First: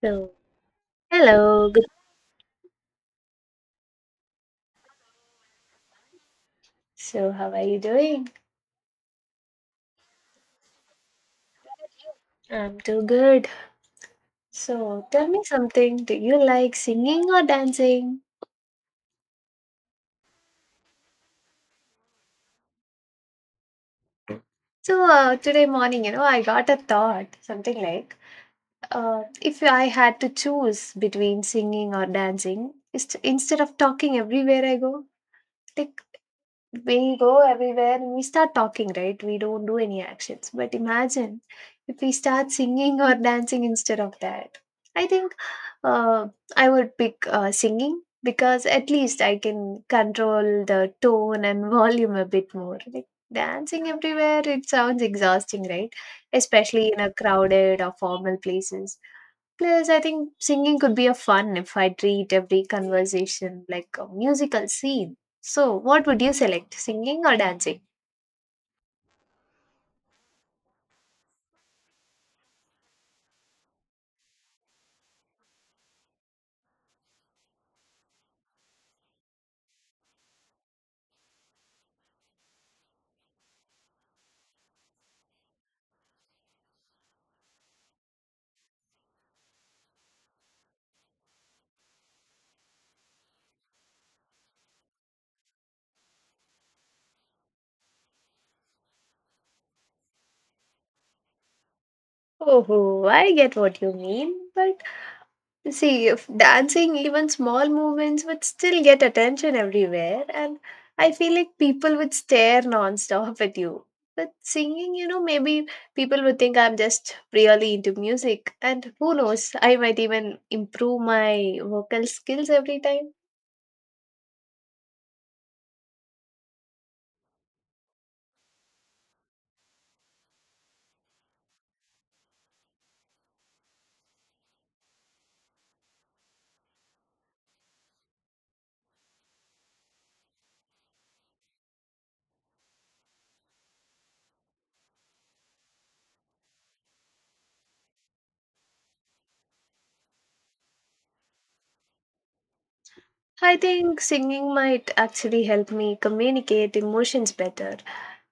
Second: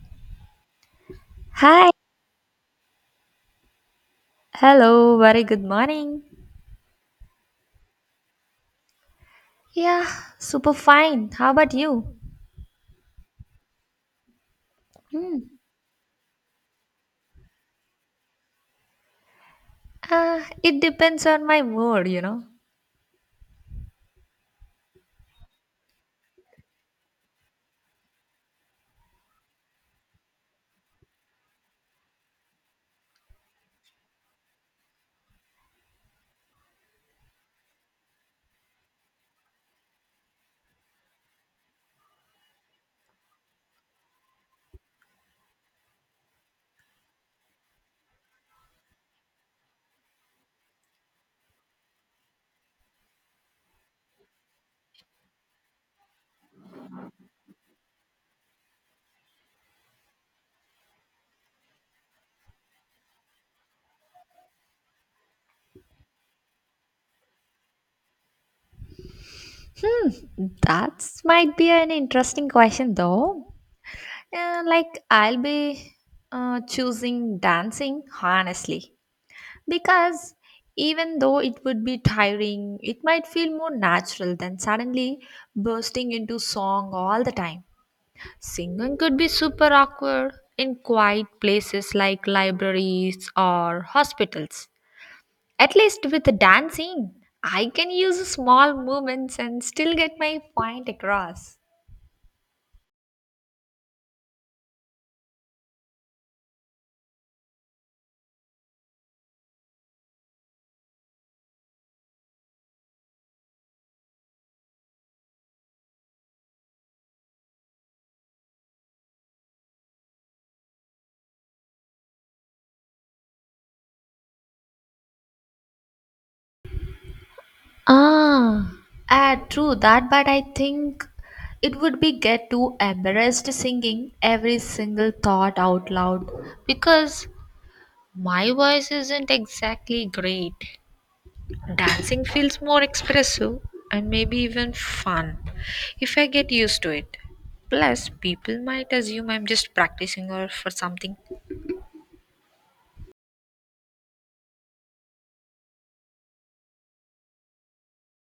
So, hello. Good. Hi. Hello. Very good morning. So, how are you doing? Yeah, super fine. How about you? I'm too good. So, tell Hmm. me something. Do you like singing or dancing? It depends on my mood. So, today morning, I got a thought, something like, if I had to choose between singing or dancing, instead of talking everywhere I go, like we go everywhere and we start talking, right? We don't do any actions. But imagine if we start singing or dancing instead of that. I think uh, I would pick singing because at least I can control the tone and volume a bit more. Like dancing everywhere, it sounds exhausting, right? Especially in a crowded or formal places. Plus, I think singing could be a fun if I treat every conversation like a musical scene. So, what would you select, singing or dancing? Hmm. That might be an interesting question, though. Like, I'll be choosing dancing, honestly, because even though it would be tiring, it might feel more natural than suddenly bursting into song all the time. Singing could be super awkward in quiet places like libraries or hospitals. At least with the dancing, I can use small movements and still get my point across. Oh, I get what you mean, but see, if dancing, even small movements would still get attention everywhere, and I feel like people would stare non-stop at you. But singing, you know, maybe people would think I'm just really into music, and who knows, I might even improve my vocal skills every time. Ah, ah, true that, but I think it would be get too embarrassed singing every single thought out loud. Because my voice isn't exactly great. Dancing feels more expressive and maybe even fun if I get used to it. Plus, people might assume I'm just practicing or for something. I think singing might actually help me communicate emotions better.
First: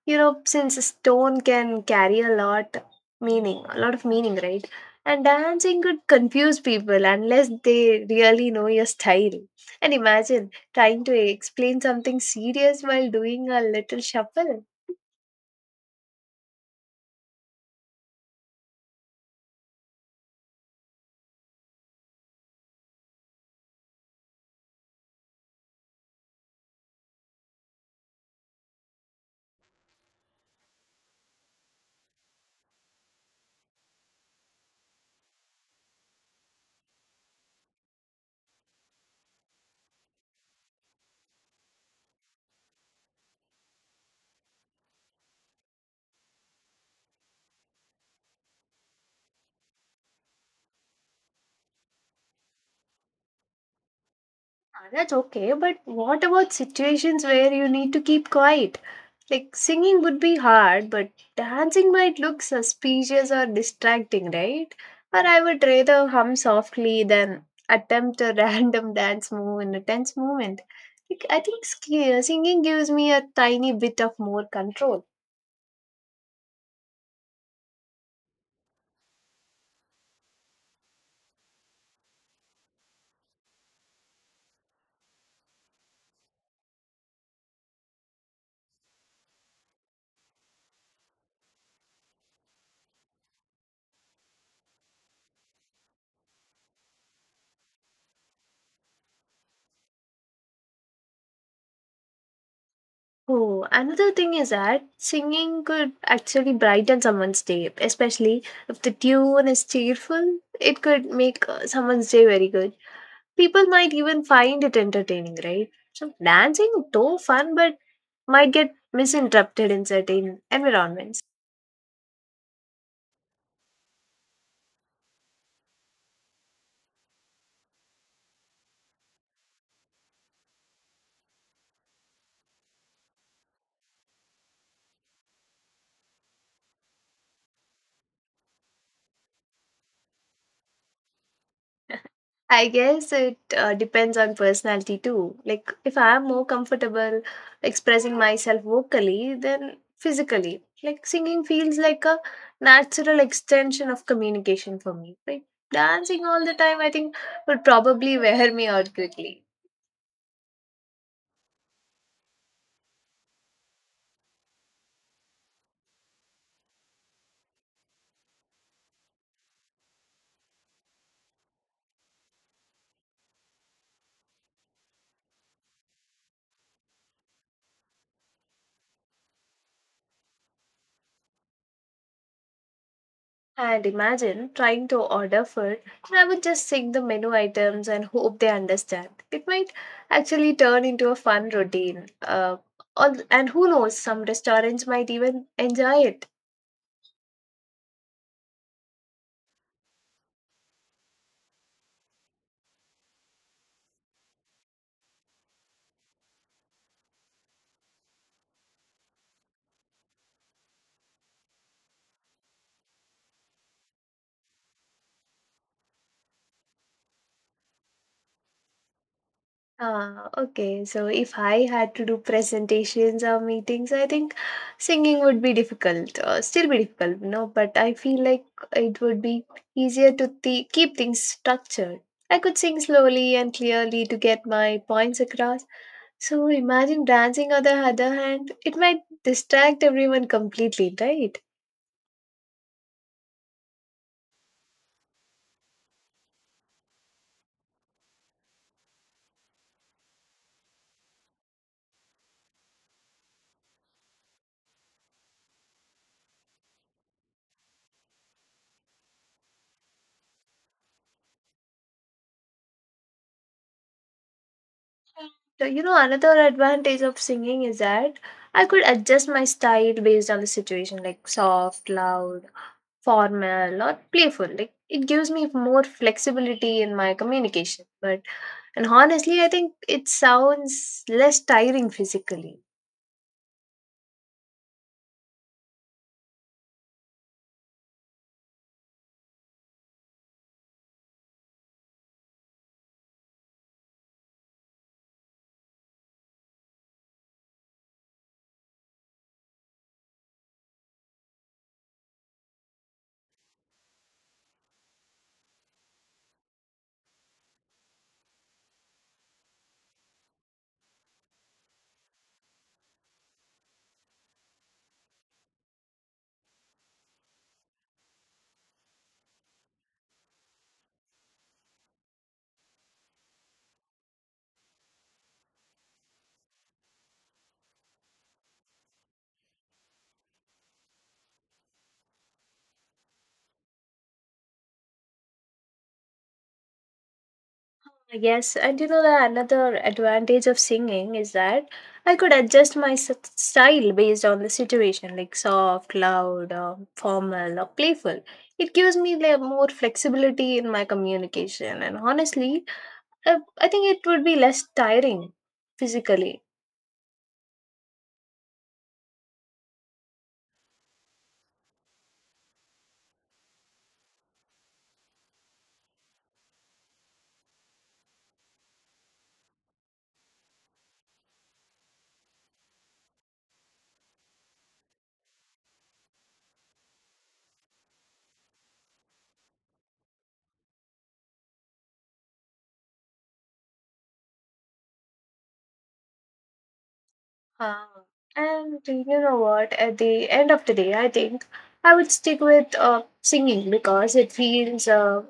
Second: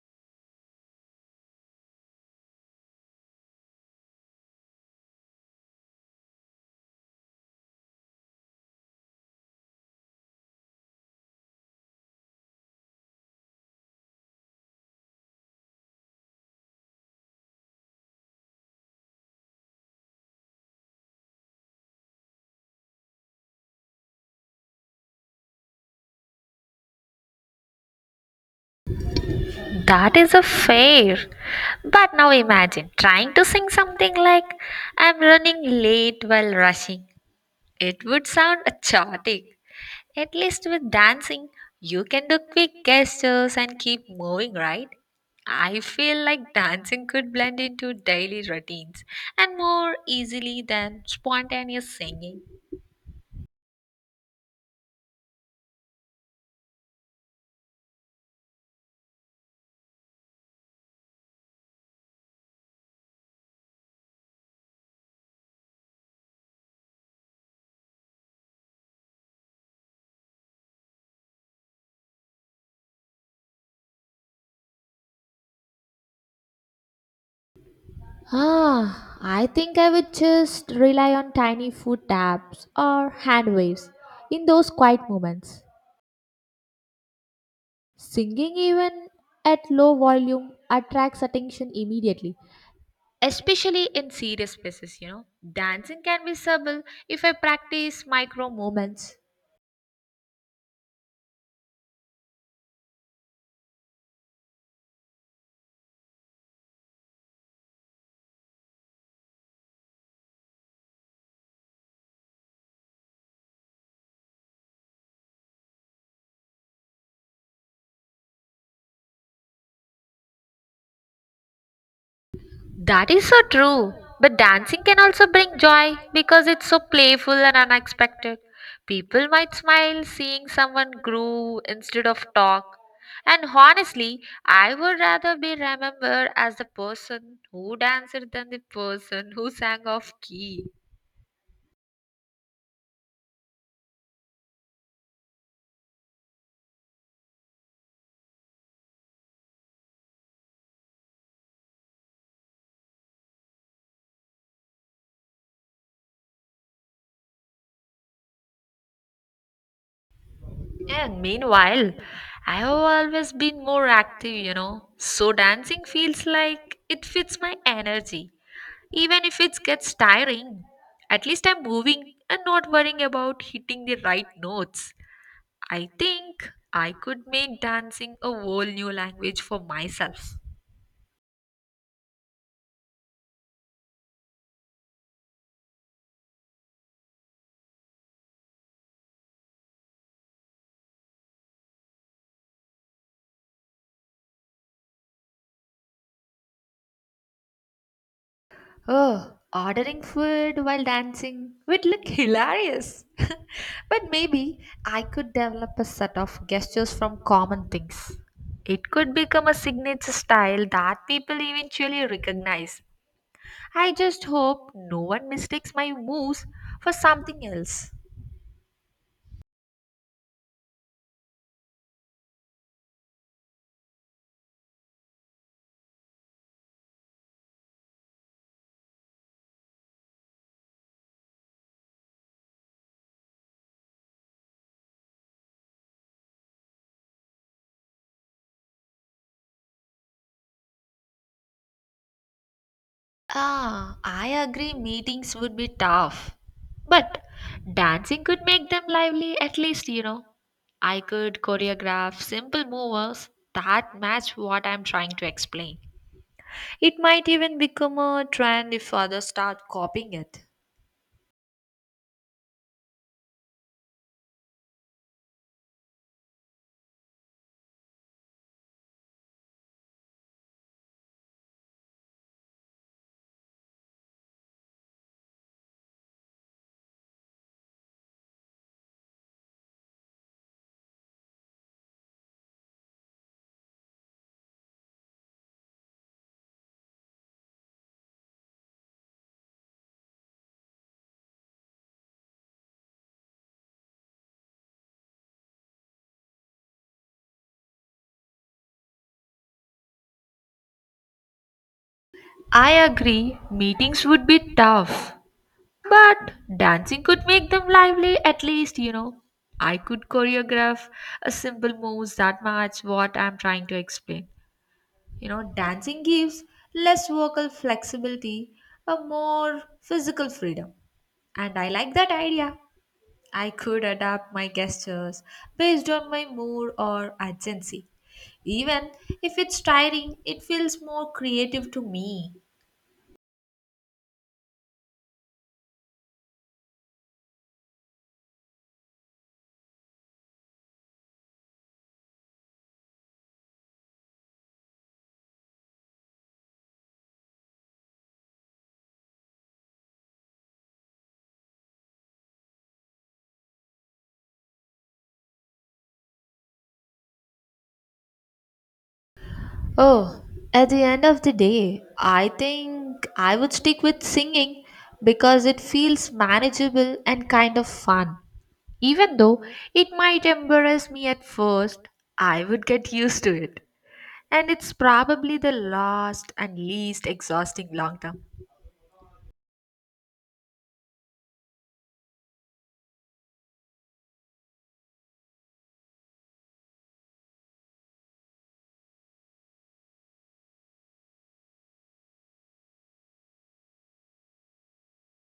You know, since a tone can carry a lot of meaning, right? And dancing could confuse people unless they really know your style. And imagine trying to explain something serious while doing a little shuffle. That is a fair. But now imagine trying to sing something like I'm running late while rushing. It would sound chaotic. At least with dancing, you can do quick gestures and keep moving, right? I feel like dancing could blend into daily routines and more easily than spontaneous singing. Ah, that's okay, but what about situations where you need to keep quiet? Like singing would be hard, but dancing might look suspicious or distracting, right? Or I would rather hum softly than attempt a random dance move in a tense moment. Like, I think singing gives me a tiny bit of more control. Ah, I think I would just rely on tiny foot taps or hand waves in those quiet moments. Singing, even at low volume, attracts attention immediately, especially in serious spaces. Dancing can be subtle if I practice micro movements. Oh, another thing is that singing could actually brighten someone's day, especially if the tune is cheerful. It could make someone's day very good. People might even find it entertaining, right? So dancing, though fun, but might get misinterpreted in certain environments. That is so true, but dancing can also bring joy because it's so playful and unexpected. People might smile seeing someone groove instead of talk, and honestly, I would rather be remembered as the person who danced than the person who sang off key. I guess it depends on personality too. Like, if I'm more comfortable expressing myself vocally than physically, like singing feels like a natural extension of communication for me. Like, dancing all the time, I think, would probably wear me out quickly. And meanwhile, I have always been more active, you know. So dancing feels like it fits my energy. Even if it gets tiring, at least I'm moving and not worrying about hitting the right notes. I think I could make dancing a whole new language for myself. And imagine trying to order food, and I would just sing the menu items and hope they understand. It might actually turn into a fun routine. All, and who knows, some restaurants might even enjoy it. Oh, ordering food while dancing would look hilarious. But maybe I could develop a set of gestures from common things. It could become a signature style that people eventually recognize. I just hope no one mistakes my moves for something else. Ah, okay. So if I had to do presentations or meetings, I think singing would be difficult. Still be difficult, you know. But I feel like it would be easier to keep things structured. I could sing slowly and clearly to get my points across. So imagine dancing on the other hand, it might distract everyone completely, right? Ah, I agree meetings would be tough. But dancing could make them lively at least, you know. I could choreograph simple movers that match what I'm trying to explain. It might even become a trend if others start copying it. So, you know, another advantage of singing is that I could adjust my style based on the situation, like soft, loud formal or playful. Like it gives me more flexibility in my communication, but and honestly, I think it sounds less tiring physically. I agree meetings would be tough. But dancing could make them lively at least, you know. I could choreograph a simple moves that match what I'm trying to explain. You know, dancing gives less vocal flexibility, a more physical freedom. And I like that idea. I could adapt my gestures based on my mood or urgency. Even if it's tiring, it feels more creative to me. Yes, and you know, the another advantage of singing is that I could adjust my style based on the situation, like soft, loud or formal or playful. It gives me like more flexibility in my communication, and honestly, i, I think it would be less tiring physically. Oh, at the end of the day, I think I would stick with singing because it feels manageable and kind of fun. Even though it might embarrass me at first, I would get used to it. And it's probably the last and least exhausting long term. Uh, and you know what? At the end of the day, I think I would stick with singing because it feels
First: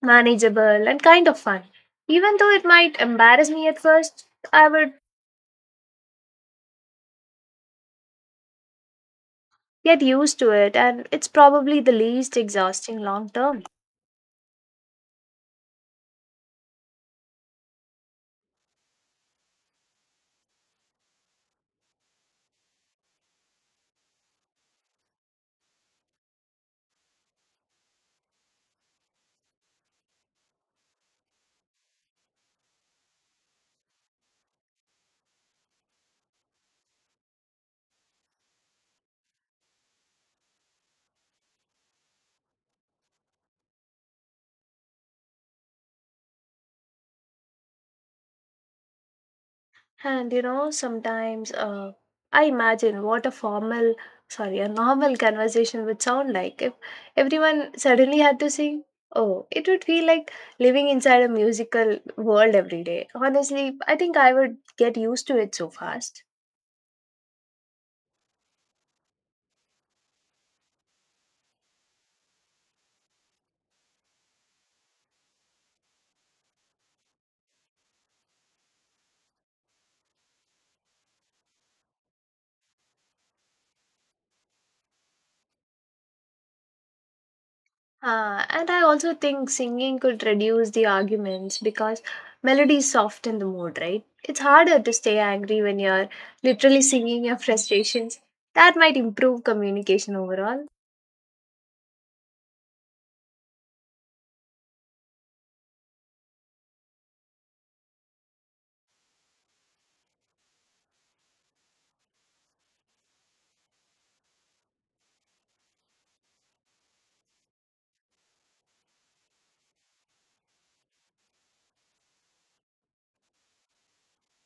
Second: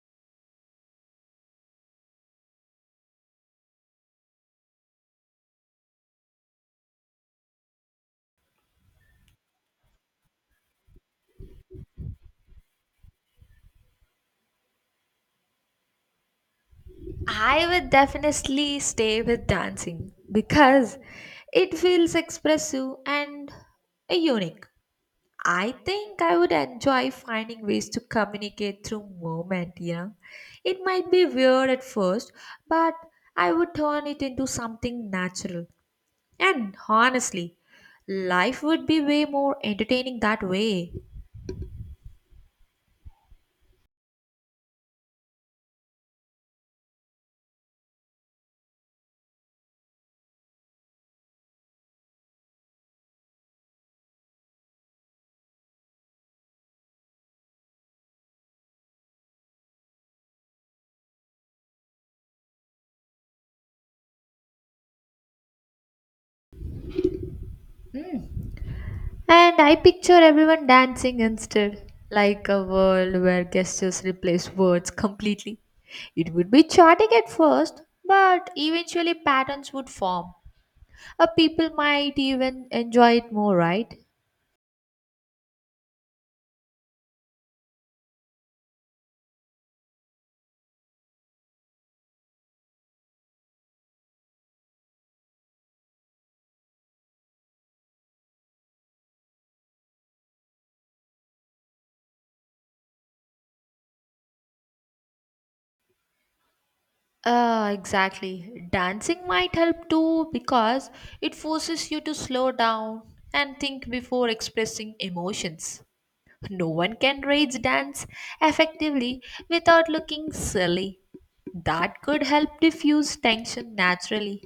manageable and kind of fun. Even though it might embarrass me at first, I would get used to it, and it's probably the least exhausting long term. I would definitely stay with dancing because it feels expressive and unique. I think I would enjoy finding ways to communicate through movement, you know. It might be weird at first, but I would turn it into something natural. And honestly, life would be way more entertaining that way. And you know, sometimes I imagine what a formal, sorry, a normal conversation would sound like if everyone suddenly had to sing. Oh, it would feel like living inside a musical world every day. Honestly, I think I would get used to it so fast. Mm. And I picture everyone dancing instead, like a world where gestures replace words completely. It would be chaotic at first, but eventually patterns would form. People might even enjoy it more, right? And I also think singing could reduce the arguments because melodies soften the mood, right? It's harder to stay angry when you're literally singing your frustrations. That might improve communication overall. Exactly. Dancing might help too because it forces you to slow down and think before expressing emotions. No one can rage dance effectively without looking silly. That could help diffuse tension naturally.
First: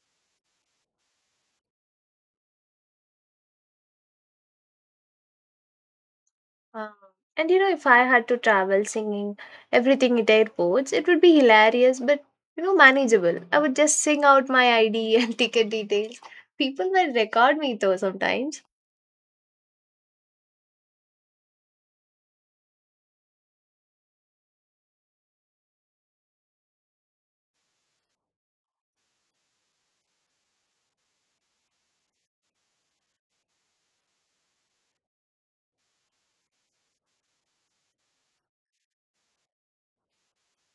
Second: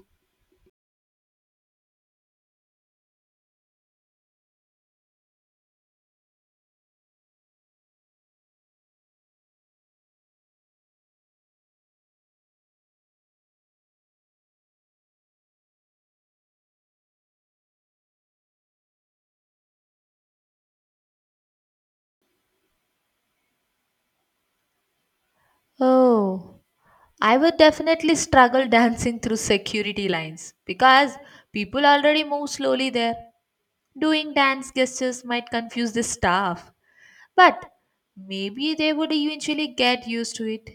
Um, and you know, if I had to travel singing everything at airports, it would be hilarious, but you know, manageable. I would just sing out my ID and ticket details. People will record me though sometimes. Oh, I would definitely struggle dancing through security lines because people already move slowly there. Doing dance gestures might confuse the staff, but maybe they would eventually get used to it.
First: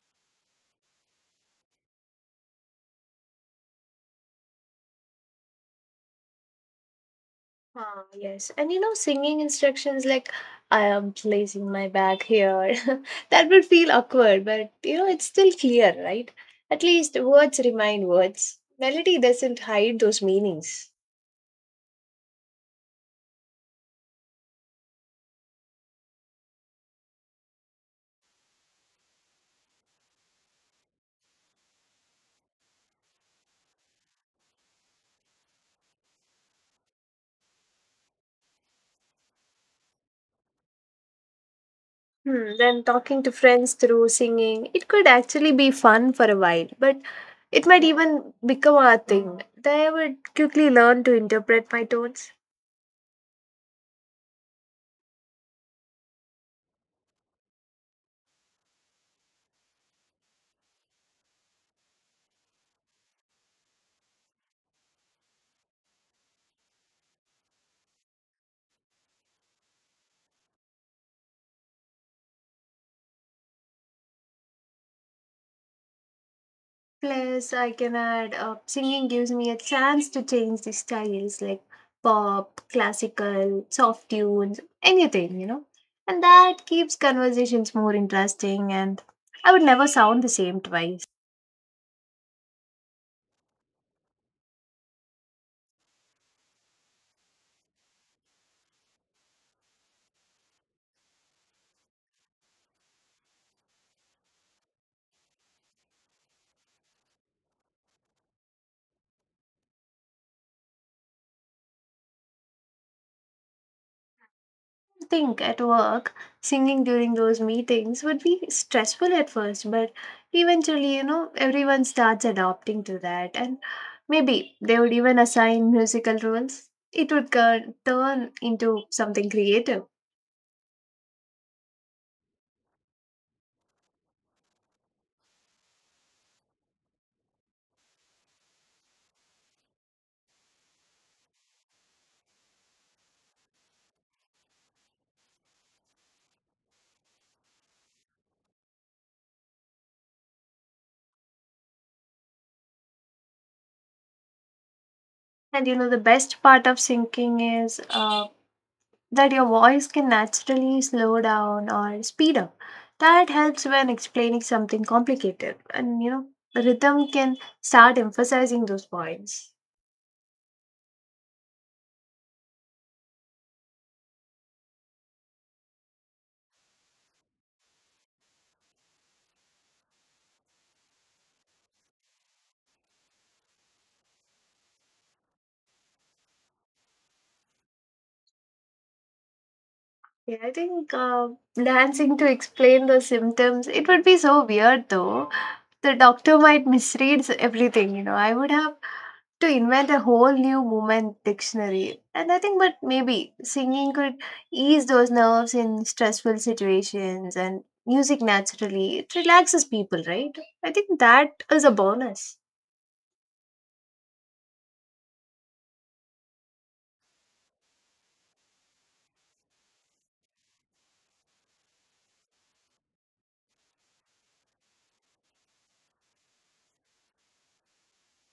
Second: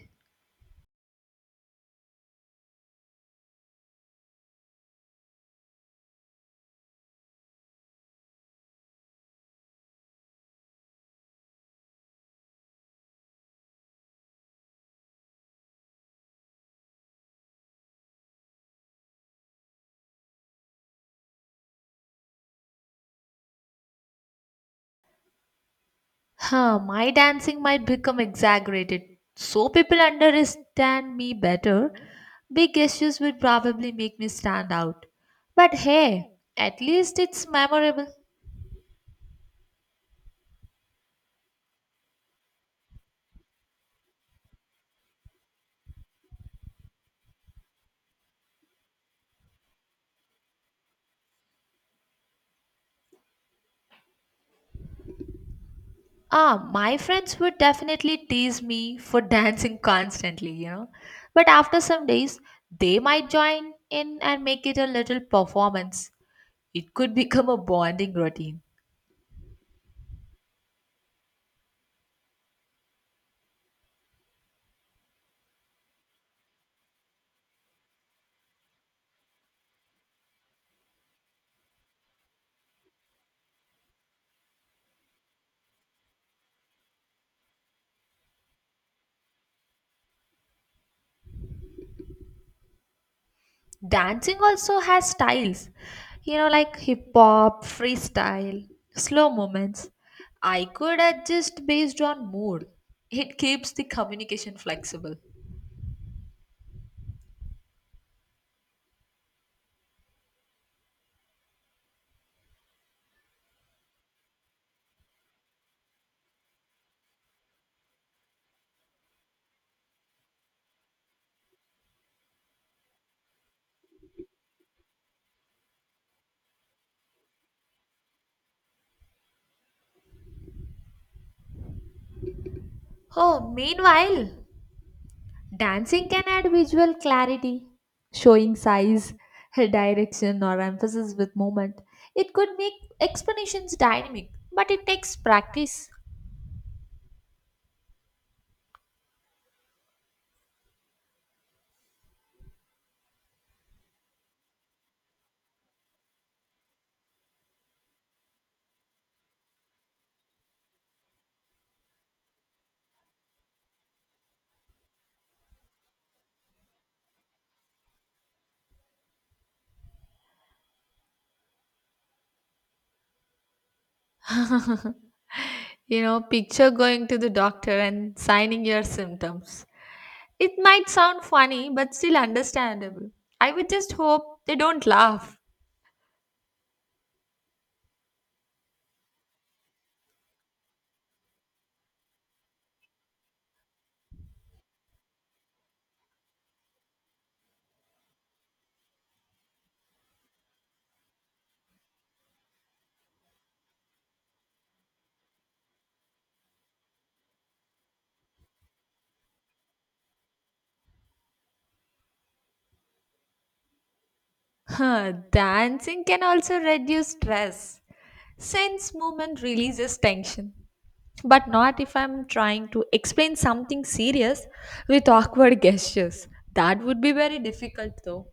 Ah, yes. And you know, singing instructions like I am placing my bag here. That would feel awkward, but you know, it's still clear, right? At least words remain words. Melody doesn't hide those meanings. Huh, my dancing might become exaggerated, so people understand me better. Big gestures would probably make me stand out. But hey, at least it's memorable. Then talking to friends through singing, it could actually be fun for a while, but it might even become a thing. They would quickly learn to interpret my tones. Ah, my friends would definitely tease me for dancing constantly, you know. But after some days, they might join in and make it a little performance. It could become a bonding routine. Plus, I can add singing gives me a chance to change the styles like pop, classical, soft tunes, anything, you know. And that keeps conversations more interesting, and I would never sound the same twice. Dancing also has styles, you know, like hip hop, freestyle, slow movements. I could adjust based on mood. It keeps the communication flexible. Think at work, singing during those meetings would be stressful at first, but eventually, you know, everyone starts adopting to that. And maybe they would even assign musical rules. It would turn into something creative. Oh, meanwhile, dancing can add visual clarity, showing size, direction, or emphasis with movement. It could make explanations dynamic, but it takes practice. And you know, the best part of singing is that your voice can naturally slow down or speed up. That helps when explaining something complicated. And you know, the rhythm can start emphasizing those points. You know, picture going to the doctor and signing your symptoms. It might sound funny, but still understandable. I would just hope they don't laugh. Yeah, I think dancing to explain the symptoms, it would be so weird though. The doctor might misread everything, you know. I would have to invent a whole new movement dictionary. And I think, but maybe singing could ease those nerves in stressful situations and music naturally. It relaxes people, right? I think that is a bonus. Huh, dancing can also reduce stress, since movement releases tension. But not if I'm trying to explain something serious with awkward gestures. That would be very difficult though.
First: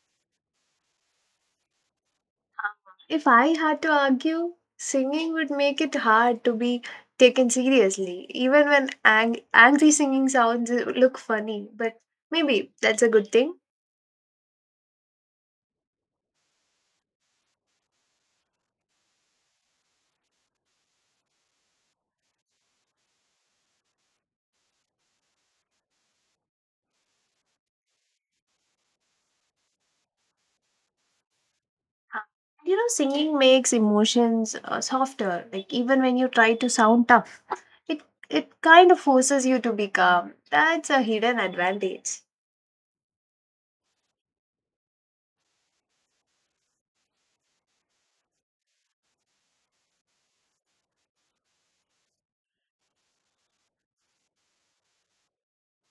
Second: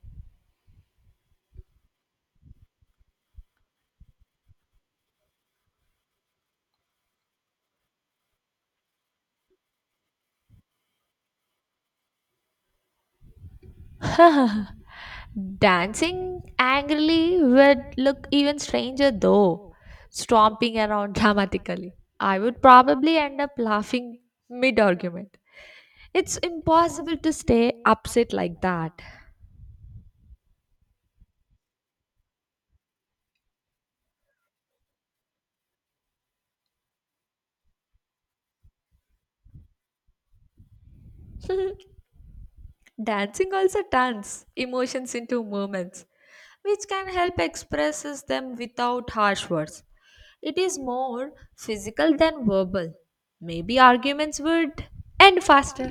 If I had to argue, singing would make it hard to be taken seriously, even when angry singing sounds look funny. But maybe that's a good thing. Dancing angrily would look even stranger though, stomping around dramatically. I would probably end up laughing mid argument. It's impossible to stay upset like that. Huh. You know, singing makes emotions softer. Like even when you try to sound tough, it it kind of forces you to be calm. That's a hidden advantage. Dancing also turns emotions into movements, which can help expresses them without harsh words. It is more physical than verbal. Maybe arguments would end faster.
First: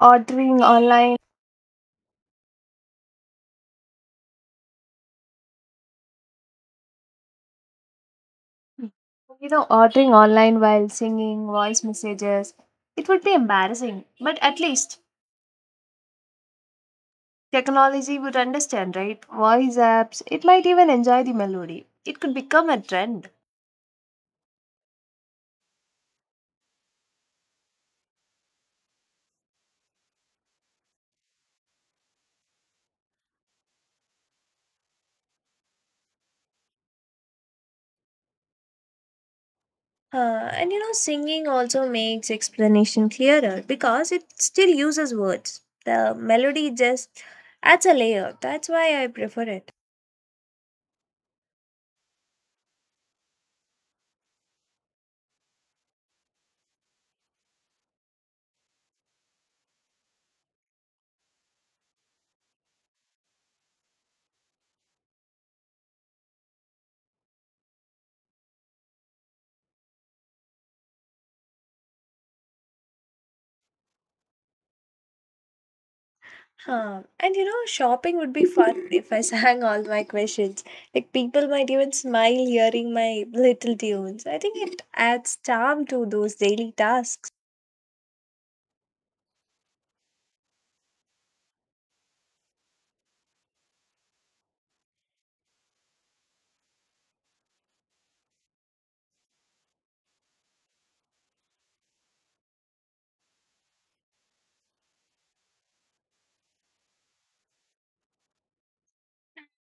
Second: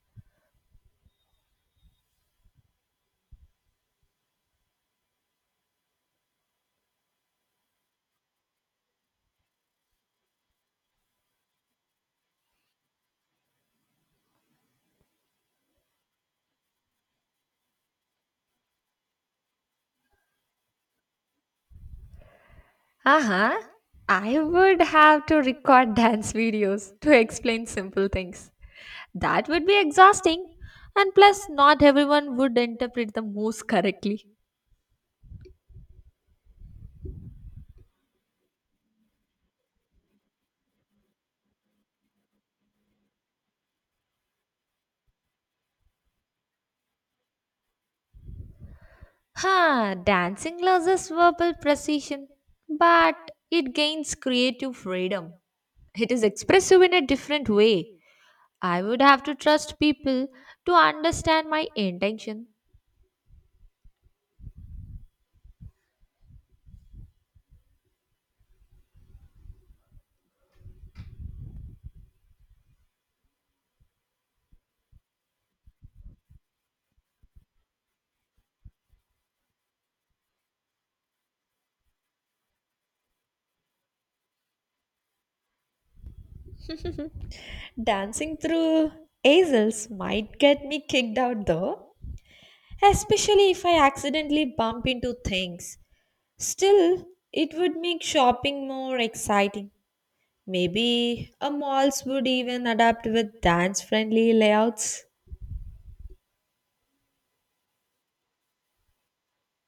Ordering online, ordering online while singing voice messages, it would be embarrassing. But at least technology would understand, right? Voice apps, it might even enjoy the melody. It could become a trend. Uh-huh. I would have to record dance videos to explain simple things. That would be exhausting. And plus, not everyone would interpret the moves correctly. And you know, singing also makes explanation clearer because it still uses words. The melody just adds a layer. That's why I prefer it. Huh, dancing loses verbal precision, but it gains creative freedom. It is expressive in a different way. I would have to trust people to understand my intention. Huh. And you know, shopping would be fun if I sang all my questions. Like, people might even smile hearing my little tunes. I think it adds charm to those daily tasks. Dancing through aisles might get me kicked out though, especially if I accidentally bump into things. Still, it would make shopping more exciting. Maybe a malls would even adapt with dance friendly layouts.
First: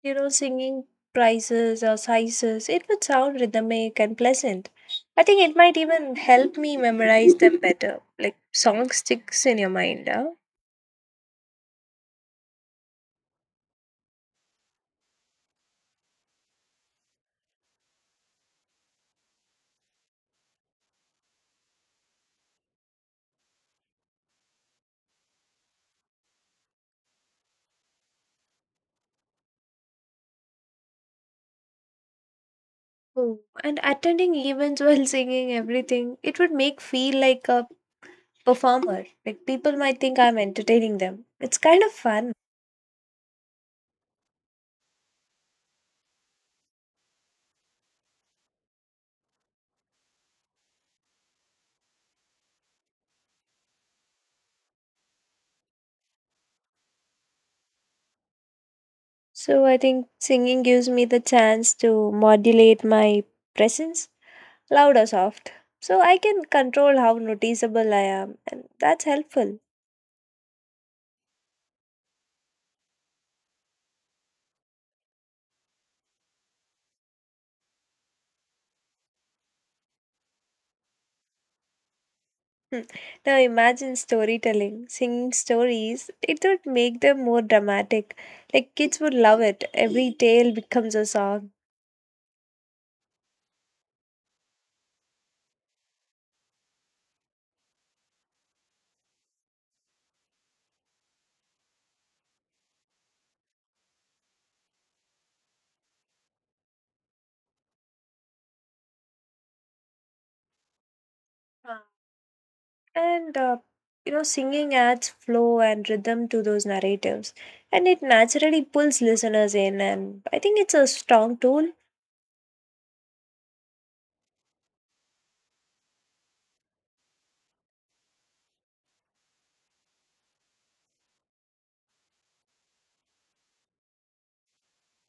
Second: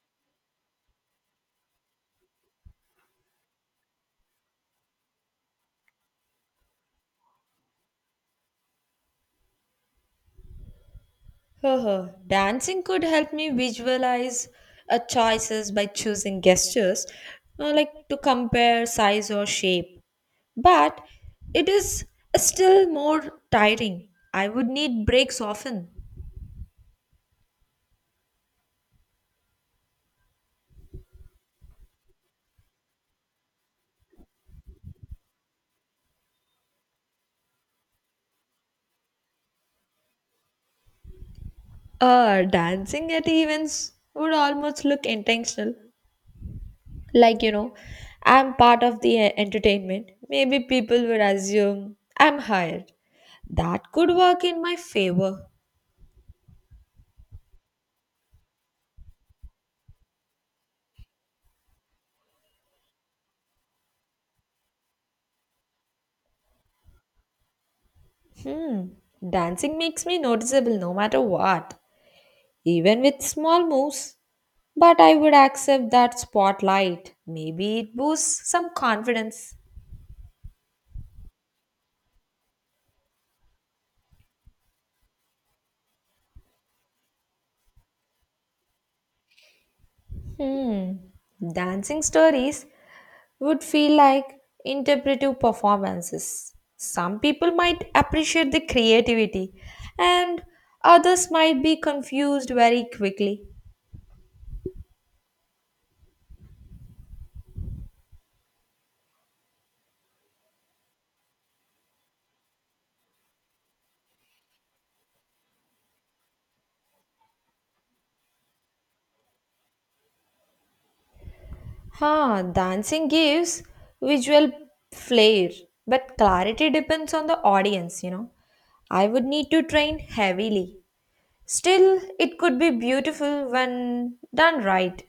You know, singing prices or sizes, it would sound rhythmic and pleasant. I think it might even help me memorize them better. Like, song sticks in your mind, huh? Haha, dancing could help me visualize choices by choosing gestures, like to compare size or shape. But it is still more tiring. I would need breaks often. Oh, and attending events while singing everything, it would make feel like a performer. Like people might think I'm entertaining them. It's kind of fun. Dancing at events would almost look intentional. Like, you know, I'm part of the entertainment. Maybe people would assume I'm hired. That could work in my favor. So I think singing gives me the chance to modulate my presence, loud or soft. So I can control how noticeable I am, and Hmm. that's helpful. Dancing makes me noticeable no matter what, even with small moves. But I would accept that spotlight. Maybe it boosts some confidence. Hmm. Now imagine storytelling, singing stories. It would make them more dramatic. Like kids would love it. Every tale Hmm. becomes a song. Dancing stories would feel like interpretive performances. Some people might appreciate the creativity, and others might be confused very quickly. Huh. And you know, singing adds flow and rhythm to those narratives, and it naturally pulls listeners in. And I think it's a strong tool. Ha, dancing gives visual flair, but clarity depends on the audience, you know. I would need to train heavily. Still, it could be beautiful when done right.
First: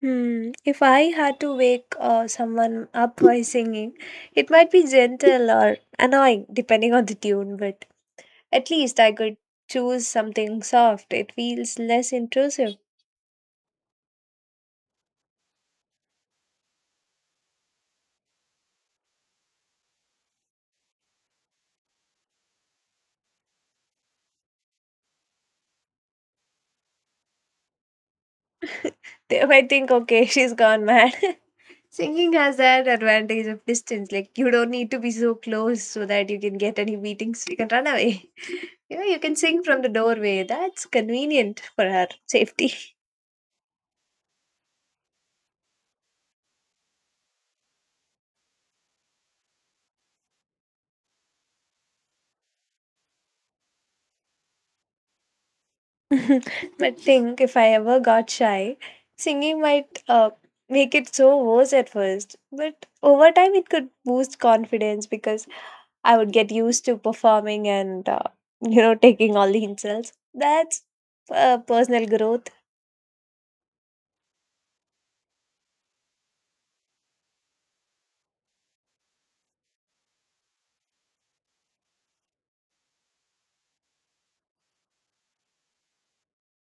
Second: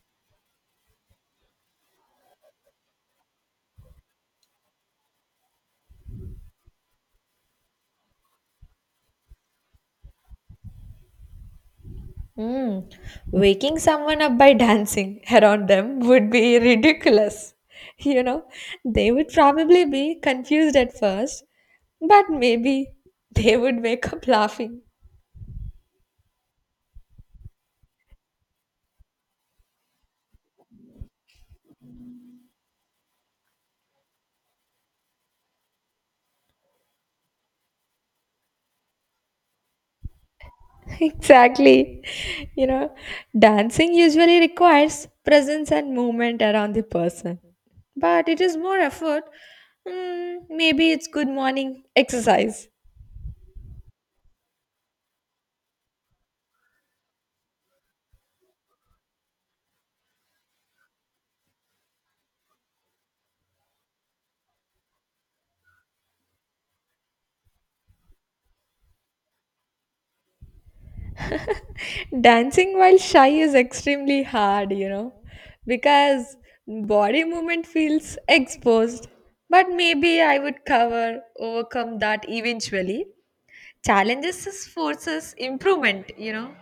Hmm. If I had to wake someone up by singing, it might be gentle or annoying, depending on the tune, but. At least I could choose something soft. It feels less intrusive. Hmm. Waking someone up by dancing around them would be ridiculous. You know, they would probably be confused at first, but maybe they would wake up laughing. They might think, okay, she's gone mad. Singing has that advantage of distance. Like, you don't need to be so close so that you can get any beatings. You can run away. You know, you can sing from the doorway. That's convenient for Exactly. her You safety. know, dancing usually requires presence and movement around the person, but it is more effort. Mm, maybe it's good morning exercise. But think if I ever got shy, singing might make it so worse at first. But over time, it could boost confidence because I would get used to performing and you know taking all the insults. That's personal growth. Dancing while shy is extremely hard, you know, because body movement feels exposed. But maybe I would cover, overcome that eventually. Challenges is forces improvement, you know.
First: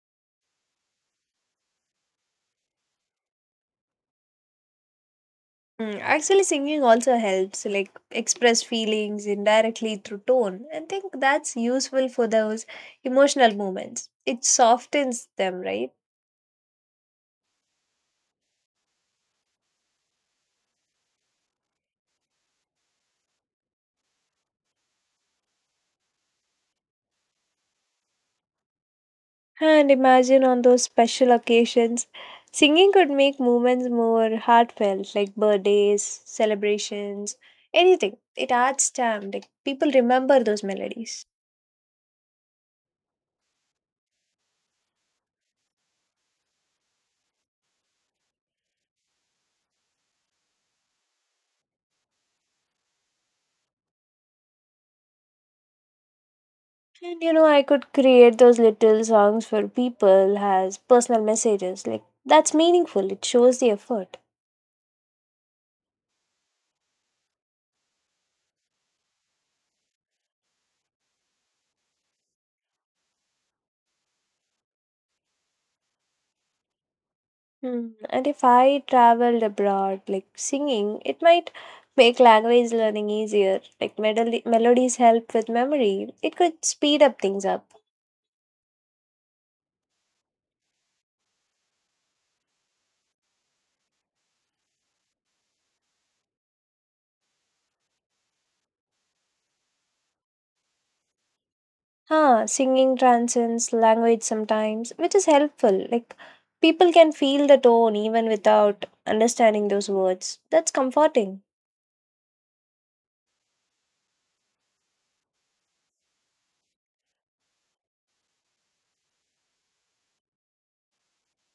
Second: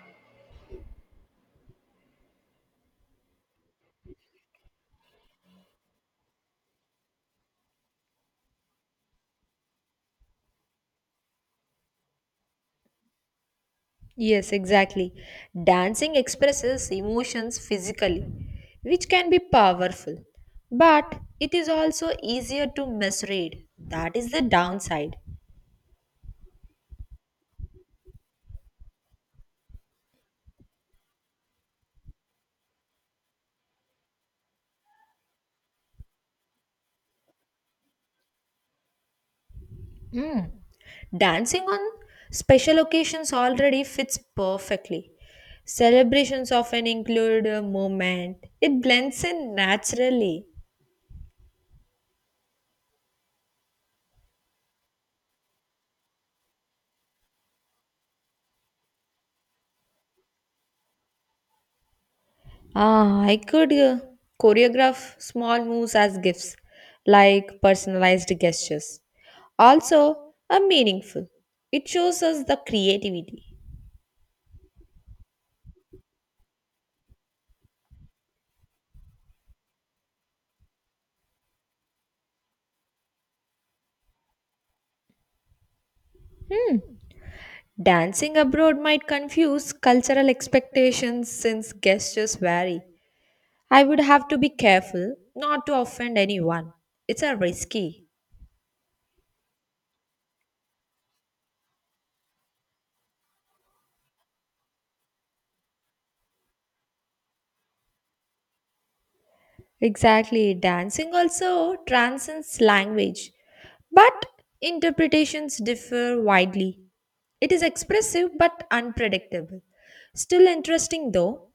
Actually, singing also helps, like express feelings indirectly through tone. I think that's useful for those emotional moments. It Yes, exactly. softens them, right? Dancing expresses emotions physically, which can be powerful, but it is also easier to misread. That is the downside. And imagine on those special occasions, singing could make moments more heartfelt, like birthdays, celebrations, anything. It adds time. Like people Hmm. remember those melodies. Dancing on special occasions already fits perfectly. Celebrations often include a moment, it blends in naturally. And you know, I could create those little songs for people as personal messages. Like, that's meaningful. Ah, It I shows the could effort. choreograph small moves as gifts, like personalized gestures. Also, are meaningful. It shows us the creativity. Hmm. And if I traveled abroad, like singing, it might make language learning easier. Like, melodies help with memory. It could Hmm. speed up things up. Dancing abroad might confuse cultural expectations since gestures vary. I would have to be careful not to offend anyone. It's a risky. Singing transcends language sometimes, which is helpful. Like, people can feel the tone even without understanding those words. Exactly. That's Dancing comforting. also transcends language, but interpretations differ widely. It is expressive but unpredictable. Still interesting though.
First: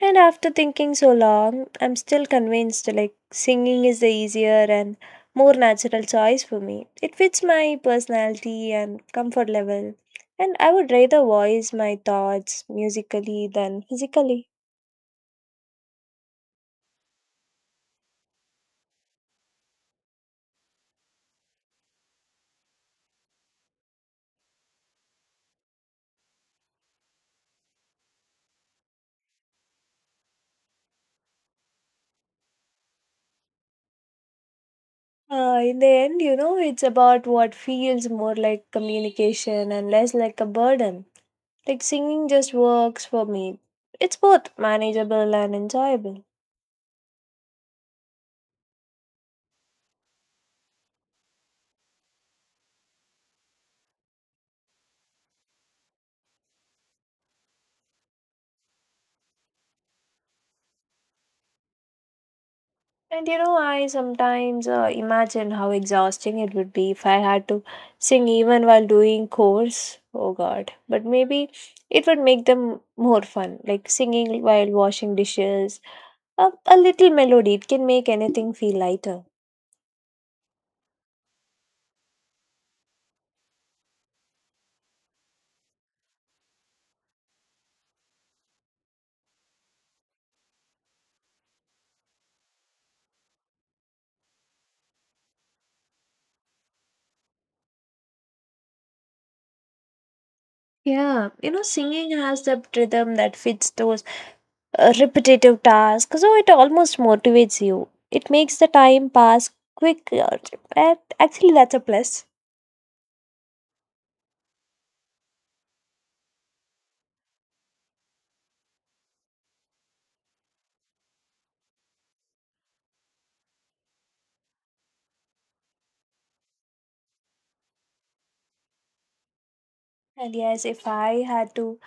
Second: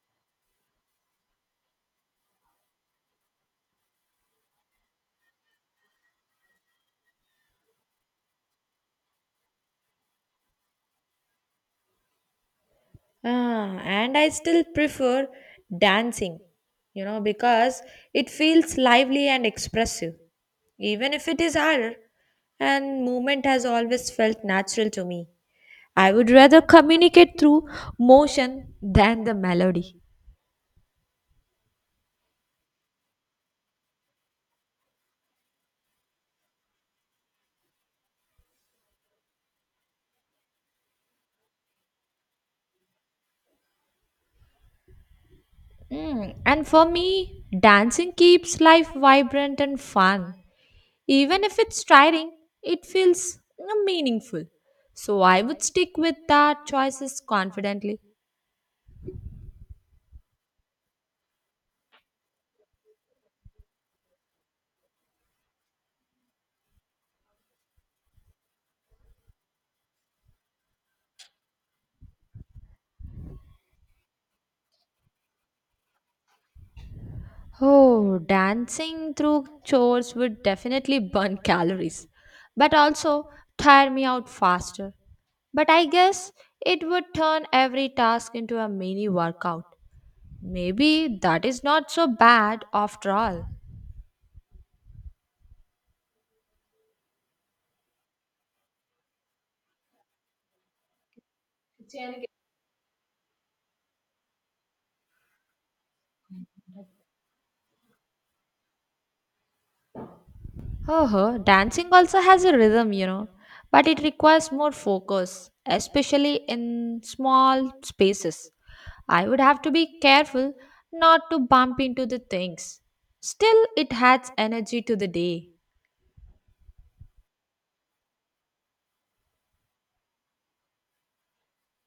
And after thinking so long, I'm still convinced like singing is the easier and more natural choice for me. It fits my personality and comfort level. And I would rather voice my thoughts musically Ah, than and I physically. still prefer dancing, you know, because it feels lively and expressive, even if it is harder. And movement has always felt natural to me. I would rather communicate through motion than the melody. In the end, you know, it's about what feels more like communication and less like a burden. Like singing just works for me. It's both manageable and enjoyable. Mm, and for me, dancing keeps life vibrant and fun. Even if it's tiring, it feels you know, meaningful. So I would stick with that choices confidently. And you know, I sometimes imagine how exhausting it would be if I had to sing even while doing chores. Oh God. But maybe it would make them more fun, like singing while washing dishes. A little melody, it can make Oh, anything feel dancing lighter. through chores would definitely burn calories, but also tire me out faster. But I guess it would turn every task into a mini workout. Maybe that is not so bad after all. Yeah, you know, singing has that rhythm that fits those repetitive tasks, so it almost motivates you. It makes the time pass quicker. And Oh, actually, that's a dancing also plus. has a rhythm, you know, but it requires more focus, especially in small spaces. I would have to be careful not to bump into the things. Still, it adds energy to the day. And yes, if I had to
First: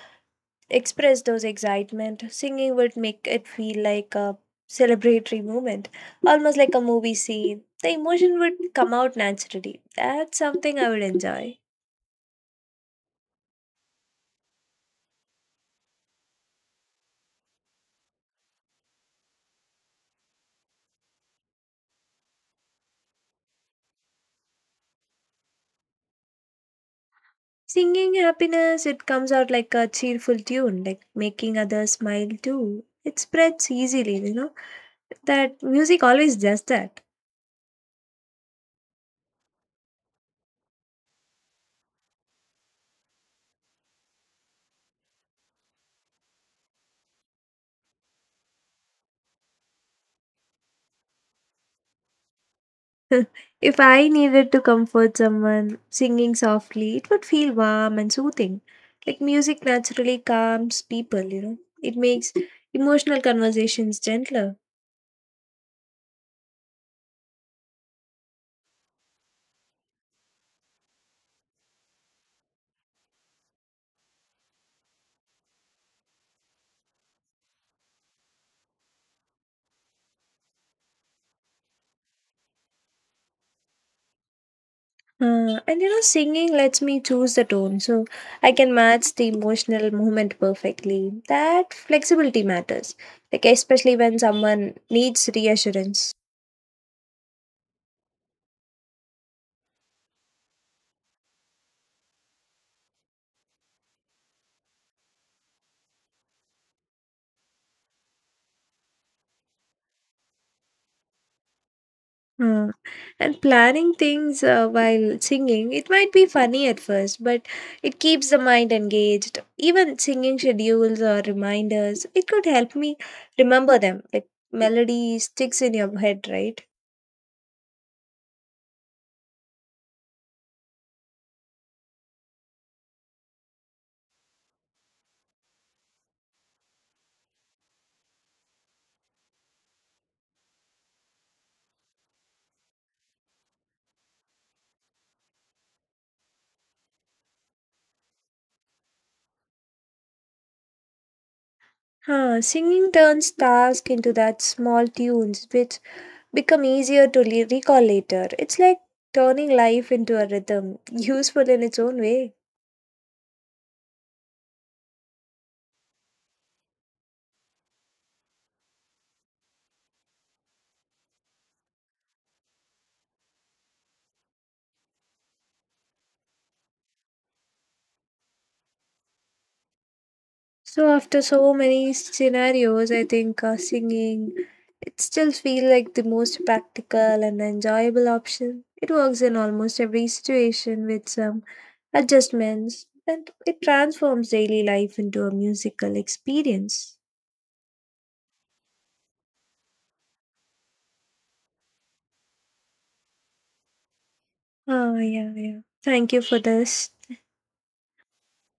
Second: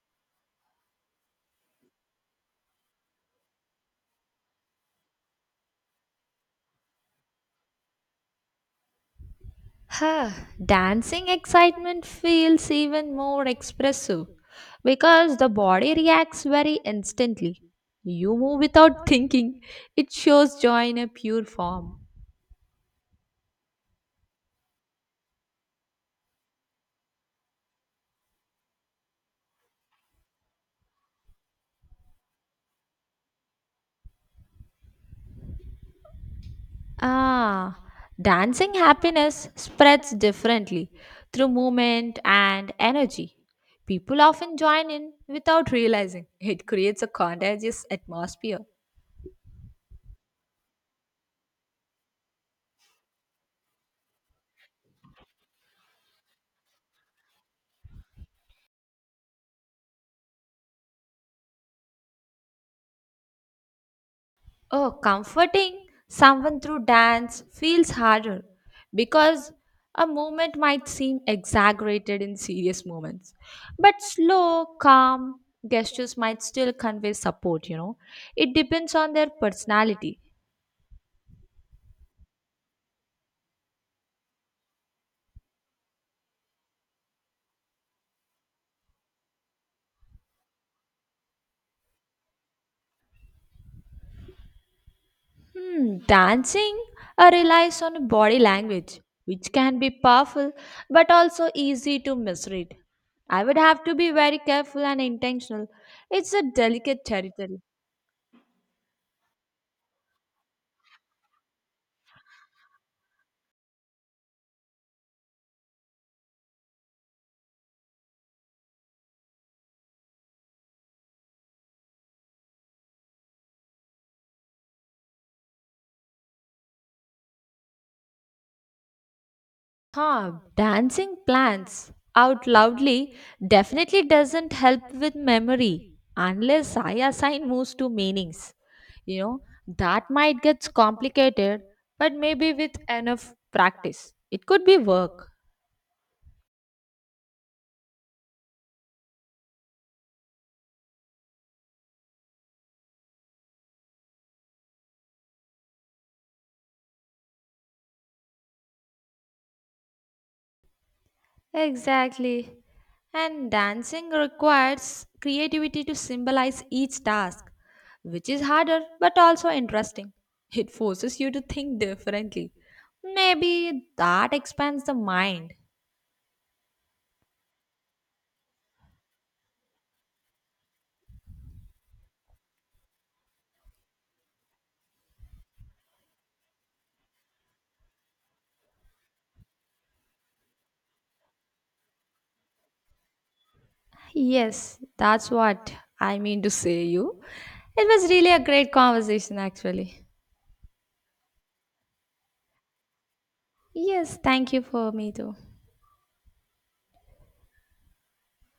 express those excitement. Singing would make it feel like a celebratory moment, almost like a movie scene. The emotion would come out naturally. Huh, That's something I would dancing enjoy. excitement feels even more expressive because the body reacts very instantly. You move without thinking, it shows joy in a pure form. Singing happiness, it comes out like a cheerful tune, like making others smile too. It spreads easily, you know. That music always does that. Ah, dancing happiness spreads differently through movement and energy. People often join in without realizing it creates a contagious atmosphere. If I needed to comfort someone, singing softly, it would feel warm and soothing. Like music naturally calms people, you know. It makes emotional conversations gentler. Oh, comforting someone through dance feels harder because a movement might seem exaggerated in serious moments. But slow, calm gestures might still convey support, you know. It depends on their personality. And you know, singing lets me choose the tone, so I can match the emotional movement perfectly. That flexibility matters, like especially when someone needs Hmm, reassurance. dancing relies on body language, which can be powerful but also easy to misread. I would have to be very careful and intentional. It's a delicate territory. Uh, and planning things while singing, it might be funny at first, but it keeps the mind engaged. Even singing schedules or reminders, it could help me remember them. Like melody sticks in your head, right? Huh, dancing plants out loudly definitely doesn't help with memory unless I assign moves to meanings. You know, that might get complicated, but maybe with enough practice, it could be work. Singing turns task into that small tunes, which become easier to recall later. It's like turning life into a rhythm, useful in its own way. Exactly. And dancing requires creativity to symbolize each task, which is harder but also interesting. It forces you to think differently. Maybe that expands the mind. So after so many scenarios, I think singing it still feels like the most practical and enjoyable option. It works in almost every situation with some adjustments, and it transforms daily Yes, life into that's a what musical I mean to say experience. you. It was really a great conversation actually. Yes, thank you for Oh me yeah, too. yeah. Thank you for this.